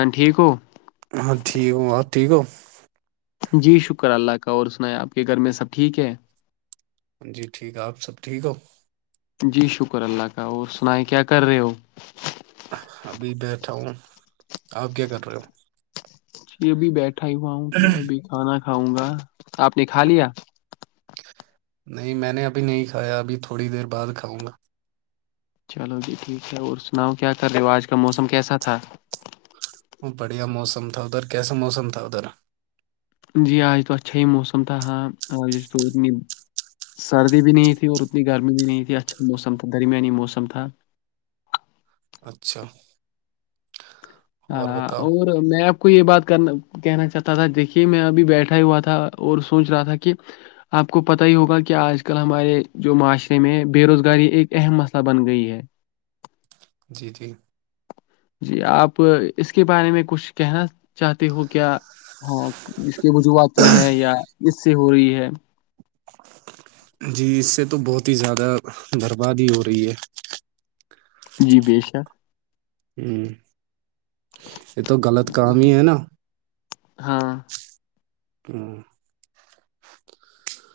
ہاں ٹھیک ہو ہاں ٹھیک ہو ب ٹھیک ہو جی شکر اللہ کا اور سنا ہے آپ کے گھر میں سب ٹھیک ہے جی ٹھیک آپ سب ٹھیک ہو جی شکر اللہ کا اور سنائیں کیا کر رہے ہو ابھی بیٹھا ہوں آپ کیا کر رہے ہو ج ابھی بیٹھا ہی ہوا ہوں ہو کہ ابھی کھانا کھاؤں گا آپ نے کھا لیا نہیں میں نے ابھی نہیں کھایا ابھی تھوڑی دیر بعد کھاؤں گا چلو جی ٹھیک ہے اور سناؤ کیا کر رواج کا موسم کیسا تھا وہ بڑھیا موسم تھا ادھر کیسا موسم تھا ادھر جی آج توت چاہ موسم تھا ہاں آج تو ن سردی بھی نہیں تھی اور اتنی گرمی بھی نہیں تھی اچھا موسم تھا درمیانی موسم تھا اچھا اور ہاں بتاؤ اور میں آپ کو یہ بات کرنا کہنا چاہتا تھا دیکھیے میں ابھی بیٹھا ہوا تھا اور سوچ رہا تھا کہ آپ کو پتہ ہی ہوگا کہ آج کل ہمارے جو معاشرے میں بے روزگاری ایک اہم مسئلہ بن گئی ہے جی جی جی آپ اس کے بارے میں کچھ کہنا چاہتے ہو کیا ہاں اس کے وجوہات کیا ہے یا اس سے ہو رہی ہے جی اس سے تو بہت ہی زیادہ برباد ہی ہو رہی ہے جی بے شک ہوں یہ تو غلط کام ہی ہے نا ہاں ہ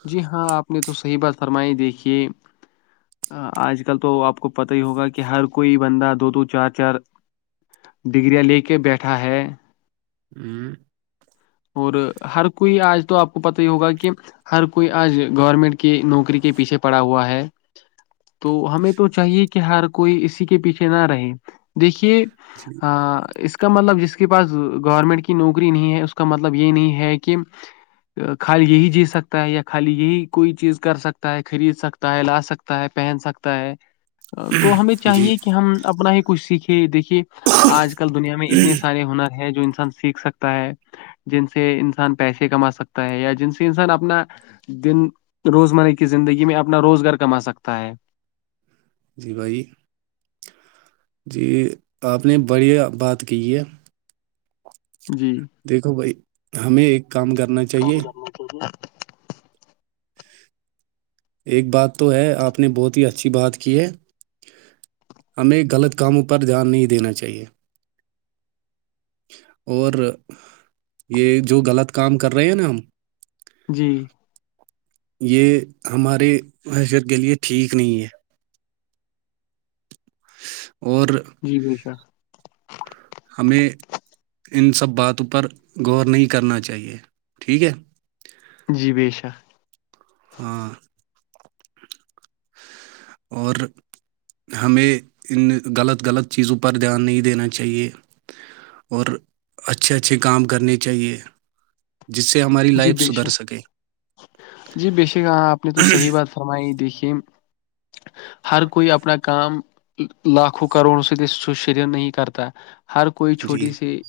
جی ہاں آپ نے تو صحیح بات فرمائی دیکھیے آج کل تو آپ کو پت ہی ہوگا کہ ہر کوئی بندہ دو دو چار چار ڈگریاں لے کے بیٹھا ہے ہوں اور ہر کوئی آج تو آپ کو پت ہی ہوگا کہ ہر کوئی آج گورنمنٹ کی نوکری کے پیچھے پڑا ہوا ہے تو ہمیں تو چاہیے کہ ہر کوئی اسی کے پیچھے نہ رہے دیکھیے جی آ، اس کا مطلب جس کے پاس گورنمنٹ کی نوکری نہیں ہے اس کا مطلب یہ نہیں ہے کہ خالی یہی جی سکتا ہے یا خالی یہی کوئی چیز کر سکتا ہے خرید سکتا ہے لا سکتا تا ہے پہن سکتا ہے تو ہمیں جی چاہیے کہ ہم اپنا ہی کچھ سیکھے دیکھیے آج کل دنیا میں اتنے سارے ہنر ہیں جو انسان سیکھ سکتا ہے جن سے انسان پیسے کما سکتا ہے یا جن سے انسان اپنا دن روزمرہ کی زندگی میں اپنا روزگار کما سکتا ہے جی بھائی جی آپ نے بڑی بات کی ہے جی دیکھو بھائی ہمیں ایک کام کرنا چاہیے ب ایک بات تو ہے آپ نے بہت ہی اچھی بات کی ہے ہمیں غلط کاموں پر دھیان نہیں دینا چاہیے اور یہ جو غلط کام کر رہے ہیں نا ہم جی یہ ہماری حیثیت کے لیے ٹھیک نہیں ہے اور جی بھائیشا ہمیں ان سب باتوں پر غور نہیں کرنا چاہیے ٹھیک ہے جی بے شک ہاں اور ہمیں ان غلط غلط چیزوں پر دھیان نہیں دینا چاہیے اور اچھے اچھے کام کرنے چاہیے جس سے ہماری جی لائف بے سدھر شک سکے دیکھیں ہر کوئی اپنا کام لاکھوں کروڑوں سے نہیں کرتا ہر کوئی جی چھوٹی سی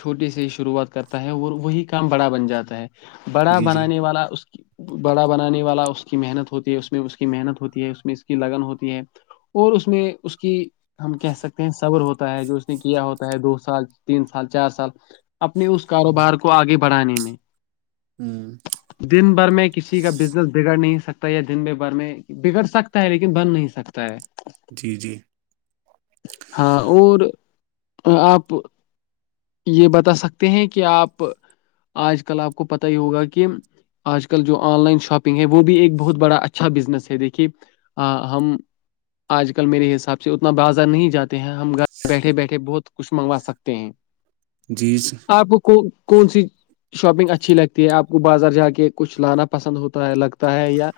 چھوٹی سی شروعات کرتا ہے اور وہی کام بڑا بن جاتا ہے بڑا جی جی بنانے والا اس بڑا بنانے والا اس کی محنت ہوتی ہے اس میں اس کی محنت ہوتی ہے اس میں اس کی لگن ہوتی ہے اور اس میں اس کی ہم کہہ سکتے ہیں صبر ہوتا ہے جو اس نے کیا ہوتا ہے دو سال تین سال چار سال اپنے اس کاروبار کو اگے بڑھانے میں ہاں دن بھر میں کسی کا بزنس بگڑ نہیں سکتا یا دن میں بگڑ سکتا ہے لیکن بن نہیں سکتا ہے جی جی ہاں اور اپ یہ بتا سکتے ہیں کہ اپ اج کل اپ کو پتہ ہی ہوگا کہ اج کل جو ان لائن شاپنگ ہے وہ بھی ایک بہت بڑا اچھا بزنس ہے دیکھیے ہم اج کل میرے حساب سے اتنا بازار نہیں جاتے ہیں ہم بیٹھے بیٹھے بہت خوش منگوا سکتے ہیں جی اپ کو کون سی شاپنگ اچھی لگتی ہے اپ کو بازار جا کے کچھ لانا پسند ہوتا ہے لگتا ہے یا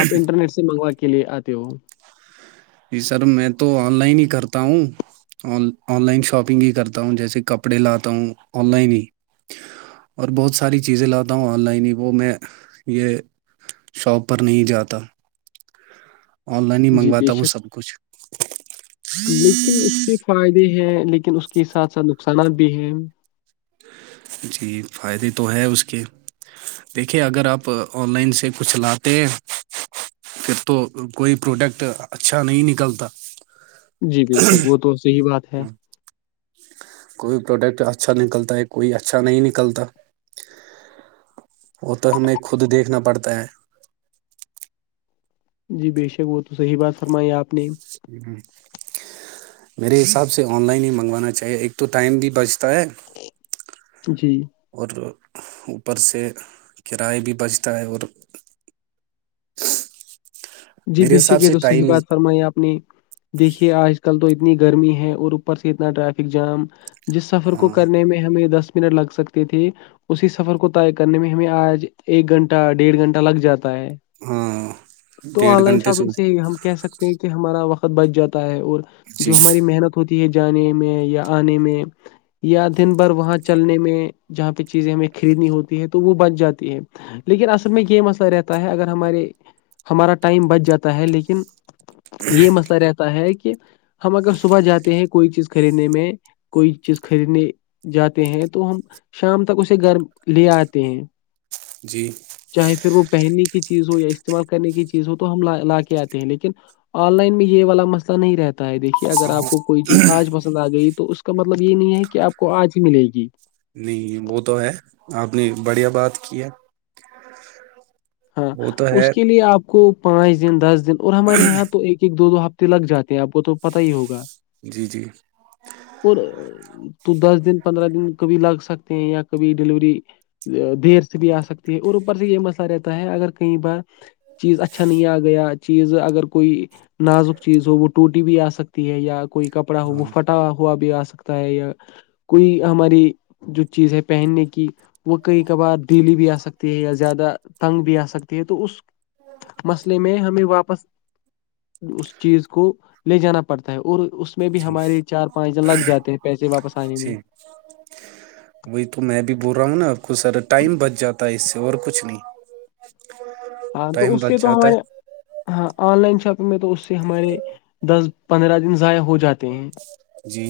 اپ انٹرنیٹ سے منگوانے کے لیے اتے ہو جی سر میں تو ان لائن ہی کرتا ہوں ان لائن شاپنگ ہی کرتا ہوں جیسے کپڑے لاتا ہوں ان لائن ہی اور بہت ساری چیزیں لاتا ہوں ان لائن وہ میں یہ شاپ پر نہیں جاتا ان لائن ہی جی بے منگواتا وہ شک سب کچھ لیکن اس کے فائدے ہیں لیکن اس کے ساتھ ساتھ نقصانات بھی ہیں جی فائدے تو ہے اس کے دیکھیں اگر اپ ان لائن سے کچھ لاتے ہیں کہ تو کوئی پروڈکٹ اچھا نہیں نکلتا جی بے شک وہ تو اس کی بات ہے کوئی پروڈکٹ اچھا نکلتا ہے کوئی اچھا نہیں نکلتا وہ تو ہم نے خود دیکھنا پڑتا ہے جی بے شک وہ تو صحیح بات فرمائی اپ نے صحیح ہے میرے حساب سے ان لائن ہی منگوانا چاہیے ایک تو ٹائم بھی بچتا ہے جی اور اوپر سے کرائے بھی بچتا ہے اور جی میرے بیشک حساب یہ سے تو اس نے یہ ٹائم ہی- بات فرمایا اپنی دیکھیے اج کل تو اتنی گرمی ہے اور اوپر سے اتنا ٹریفک جام جس سفر کو ہاں کرنے میں ہمیں دس منٹ لگ سکتی تھی اسی سفر کو طے کرنے میں اج ایک گھنٹہ ڈیڑھ گھنٹہ لگ جاتا ہے ہاں تو ان ڈیڑھ لائن گھنٹے شاپنگ سے اوپر- ہم کہہ سکتے ہیں کہ ہمارا وقت بچ جاتا ہے اور جو جی ہماری محنت ہوتی ہے جانے میں یا انے میں یا دن بھر وہاں چلنے میں جہاں پہ چیزیں ہمیں خریدی ہوتی ہیں تو وہ بچ جاتی ہے لیکن اصل میں یہ مسئلہ رہتا ہے اگر ہمارے ہمارا ٹائم بچ جاتا ہے لیکن یہ مسئلہ رہتا ہے کہ ہم اگر صبح جاتے ہیں کوئی چیز خریدنے میں کوئی چیز خریدنے جاتے ہیں تو ہم شام تک اسے گھر لے آتے ہیں جی چاہے پھر وہ پہننے کی چیز ہو یا استعمال کرنے کی چیز ہو تو ہم لا کے آتے ہیں لیکن آن لائن میں یہ والا مسئلہ نہیں رہتا ہے دیکھیے اگر آپ ہاں کو کوئی چیز آج پسند آ گئی تو اس کا مطلب یہ نہیں ہے کہ آپ کو آج ہی ملے گی جی وہ تو ہے آپ نے بڑھیا بات کی ہے ہاں وہ تو اس ہے کے لیے آپ کو پانچ دن دس دن اور ہمارے یہاں تو ایک ایک دو دو ہفتے لگ جاتے ہیں آپ کو تو پتا ہی ہوگا جی جی اور تو دس دن پندرہ دن کبھی لگ سکتے ہیں یا کبھی ڈلیوری دیر سے بھی آ سکتی ہے اور اوپر سے یہ مسئلہ رہتا ہے اگر کہیں بار چیز اچھا نہیں آ گیا چیز اگر کوئی نازک چیز ہو وہ ٹوٹی بھی آ سکتی ہے یا کوئی کپڑا ہو ہاں وہ پھٹ اٹا ہوا بھی آ سکتا ہے یا کوئی ہماری جو چیز ہے پہننے کی وہ کئی کبار دیلی بھی آ سکتی ہے یا زیادہ تنگ بھی آ سکتی ہے تو اس مسئلے میں ہمیں واپس اس چیز کو لے جانا پڑتا ہے اور اس میں بھی جی ہمارے چار پانچ دن لگ جاتے ہیں پیسے واپس آنے میں جی وہی تو میں بھی بول رہا ہوں نا آپ کو سر ٹائم بچ جاتا ہے اس سے اور کچھ نہیں ہاں تو ٹائم اس سے بچ تو جاتا ہمارے ہے ہاں آن لائن شاپنگ میں تو اس سے ہمارے دس پندرہ دن ضائع ہو جاتے ہیں جی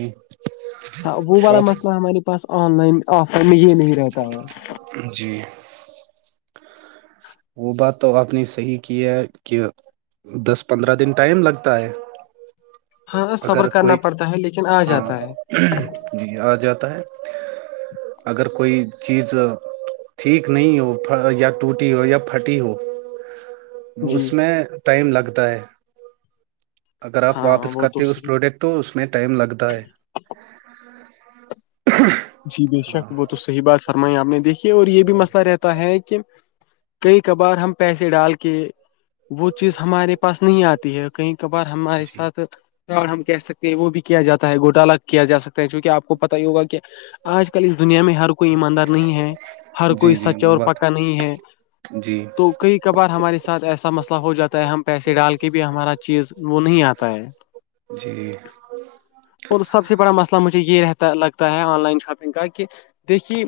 ہاں وہ والا شاپ مسئلہ ہماری بس آن لائن آف لائن میں یہ نہیں رہتا ہے جی وہ بات تو آپ نے صحیح کی ہے کہ دس پندرہ دن ٹائم لگتا ہے ہاں صفر اگر کرنا کوئی پڑتا ہے لیکن آ ہاں جاتا ہے جی آ جاتا ہے اگر کوئی چیز ٹھیک نہیں ہو یا ٹوٹی ہو یا پھٹی ہو جی اس میں ٹائم لگتا ہے اگر آپ ہاں واپس وہ تو کرتے ہو اس صحیح پروڈکٹ تو اس میں ٹائم لگتا ہے ہاں ہ جی بے شک وہ تو صحیح بات فرمائی آپ نے دیکھی اور یہ بھی مسئلہ رہتا ہے کہ کئی کبار ہم پیسے ڈال کے وہ چیز ہمارے پاس نہیں آتی ہے کہیں کبار ہمارے جی ساتھ اور ہم کہہ سکتے ہیں وہ بھی کیا جاتا ہے گوٹالا کیا ج سکتا ہے جوونکہ آپ کو پت ہی ہوگا کہ آج کل اس دنیا میں ہر کوئی ایماندار نہیں ہے ہر کوئی جی جی سچا اور وہ بات پکا نہیں ہے جی تو کئی کبھار ہمارے ساتھ ایسا مسئلہ ہو جاتا ہے ہم پیسے ڈال کے بھی ہمارا چیز وہ نہیں آتا ہے جی اور سب سے بڑا مسئلہ مجھے یہ رہتا لگتا ہے آن لائن شاپنگ کا کہ دیکھیے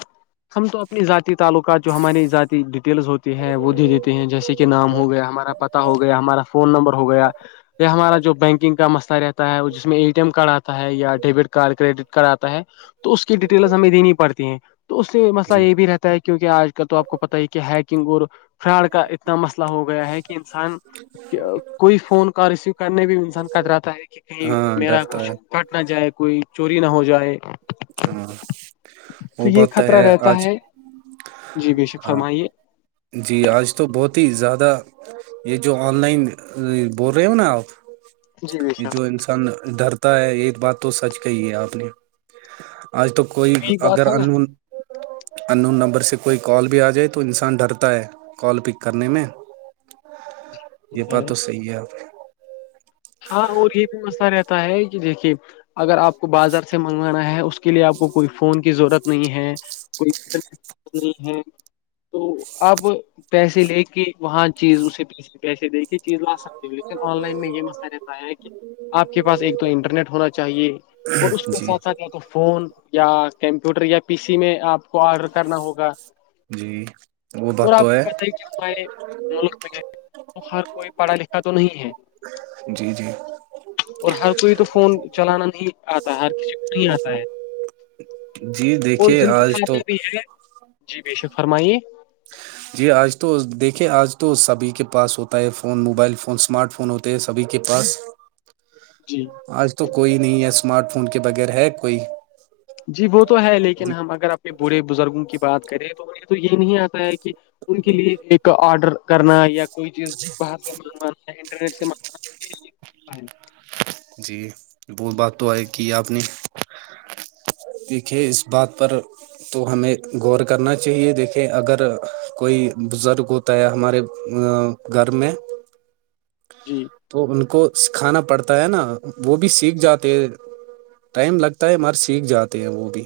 ہم تو اپنی ذاتی تعلقات جو ہماری ذاتی ڈیٹیلز ہوتی ہیں وہ دے دیتے ہیں جیسے کہ نام ہو گیا ہمارا پت ہو گیا ہمارا فون نمبر ہو گیا یہ ہمارا جو بینکنگ کا مسئلہ رہتا ہے وہ جس میں اے ٹی ایم کارڈ آتا ہے یا ڈیبٹ کارڈ کریڈٹ کارڈ آتا ہے تو اس کی ڈیٹیلز ہمیں دینی پڑتی ہیں تو اس سے مسئلہ جی یہ بھی رہتا ہے کہ کیونکہ آج کل تو آپ کو پتا ہی کہ ہیکنگ اور فراڈ کا اتنا مسئلہ ہو گیا ہے کہ انسان کوئی فون کال ریسیو کرنے میں انسان کدراتا ہے کہ کہیں ہاں میرا ڈرتا کچھ ہے کٹ نہ جائے کوئی چوری نہ ہو جائے ہاں وہ یہ بات تو خطرہ ہے رہتا آج جی بے شک ہاں فرمائیے جی آج تو بہت ہی زیادہ یہ جو آن لائن بول رہے ہو نا آپ جی بے یہ شک جو انسان ڈرتا ہے ایک بات تو سچ کہی ہے آپ نے آج تو کوئی یہی بات اگر ہے انون انون نمبر سے کوئی کال بھی آ جائے تو انسان ڈرتا ہے کال پک کرنے میں یہ ب نا تو صحیح ہے آپ ہاں اور یہ بھی مسئلہ رہتا ہے کہ دیکھیے اگر آپ کو بازار سے منگوانا ہے اس کے لیے آپ کو کوئی فون کی ضرورت نہیں ہے کوئی نہیں ہے تو آپ پیسے لے کے وہاں چیز اسےی پیسے دے کے چیز وہاں سک لیکن آن لائن میں یہ مسلہ رہتا ہے کہ آپ کے پاس ایک تو انٹرنیٹ ہونا چاہیے اور اس کے جی ساتھ ساتھ یا تو فون یا کمپیوٹر یا پی سی میں آپ کو آرڈر کرنا ہوگا جی وہ اور بات آپ تو کو پت ہے کہ ہمارے ملک میں تو ہر کوئی پڑھا لکھا تو نہیں ہے جی جی اور ہر کوئی تو فون چلانا نہیں آتا ہر کسی کو نہیں آتا ہے جی اور دیکھیے جن کو آج خاطہ تو بھی ہے جی بے شک فرمائیے جی آج تو دیکھے آج تو سبھی کے پاس ہوتا ہے phone mobile phone smart phone ہو سبھی کے پاس جی آج تو کوئی نہیں ہے اسمارٹ فون کے بغیر ہے کوئی جی وہ تو ہے لیکن جی ہم اگر اپنے بوڑے بزرگوں کی بات کریں تو انہیں تو یہ نہیں آتا ہے کہ ان کے لیے ایک آڈر کرنا یا کوئی چیز بہر سے انٹرنیٹ سے جی ب بات تو آئی کی ہے آپ نے دیکھیے اس بات پر تو ہمیں غور کرنا چاہیے دیکھے اگر کوئی بزرگ ہو ہوتا ہے ہمارے گھر میں جی تو ان کو سکھانا پڑتا ہے نا وہ بھی سیکھ جاتے ٹائم لگتا ہے مر سیکھ جاتے ہیں وہ بھی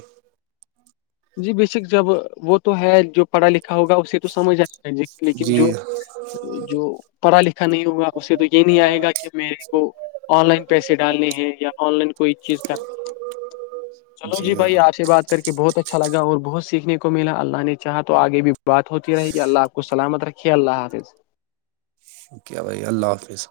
جی بیےشک جب وہ تو ہے جو پڑھا لکھا ہوگا اسے تو سمجھ آ لیکن جی جو جو پڑھا لکھا نہیں ہوگا اس سے تو یہ نہیں آئے گا کہ میرے کو آن لائن پیسے ڈالنے ہیں یا آن لائن کوئی چیز کرنا ہے چلو جی بھائی آشر بات کر کے بہت اچھا اچھا لگا اور بہت سیکھنے کو ملا اللہ نے چاہا تو آگے بھی بات ہوتی رہی اللہ آپ کو سلامت رکھیے اللہ حافظ شکہ بھائی اللہ حافظ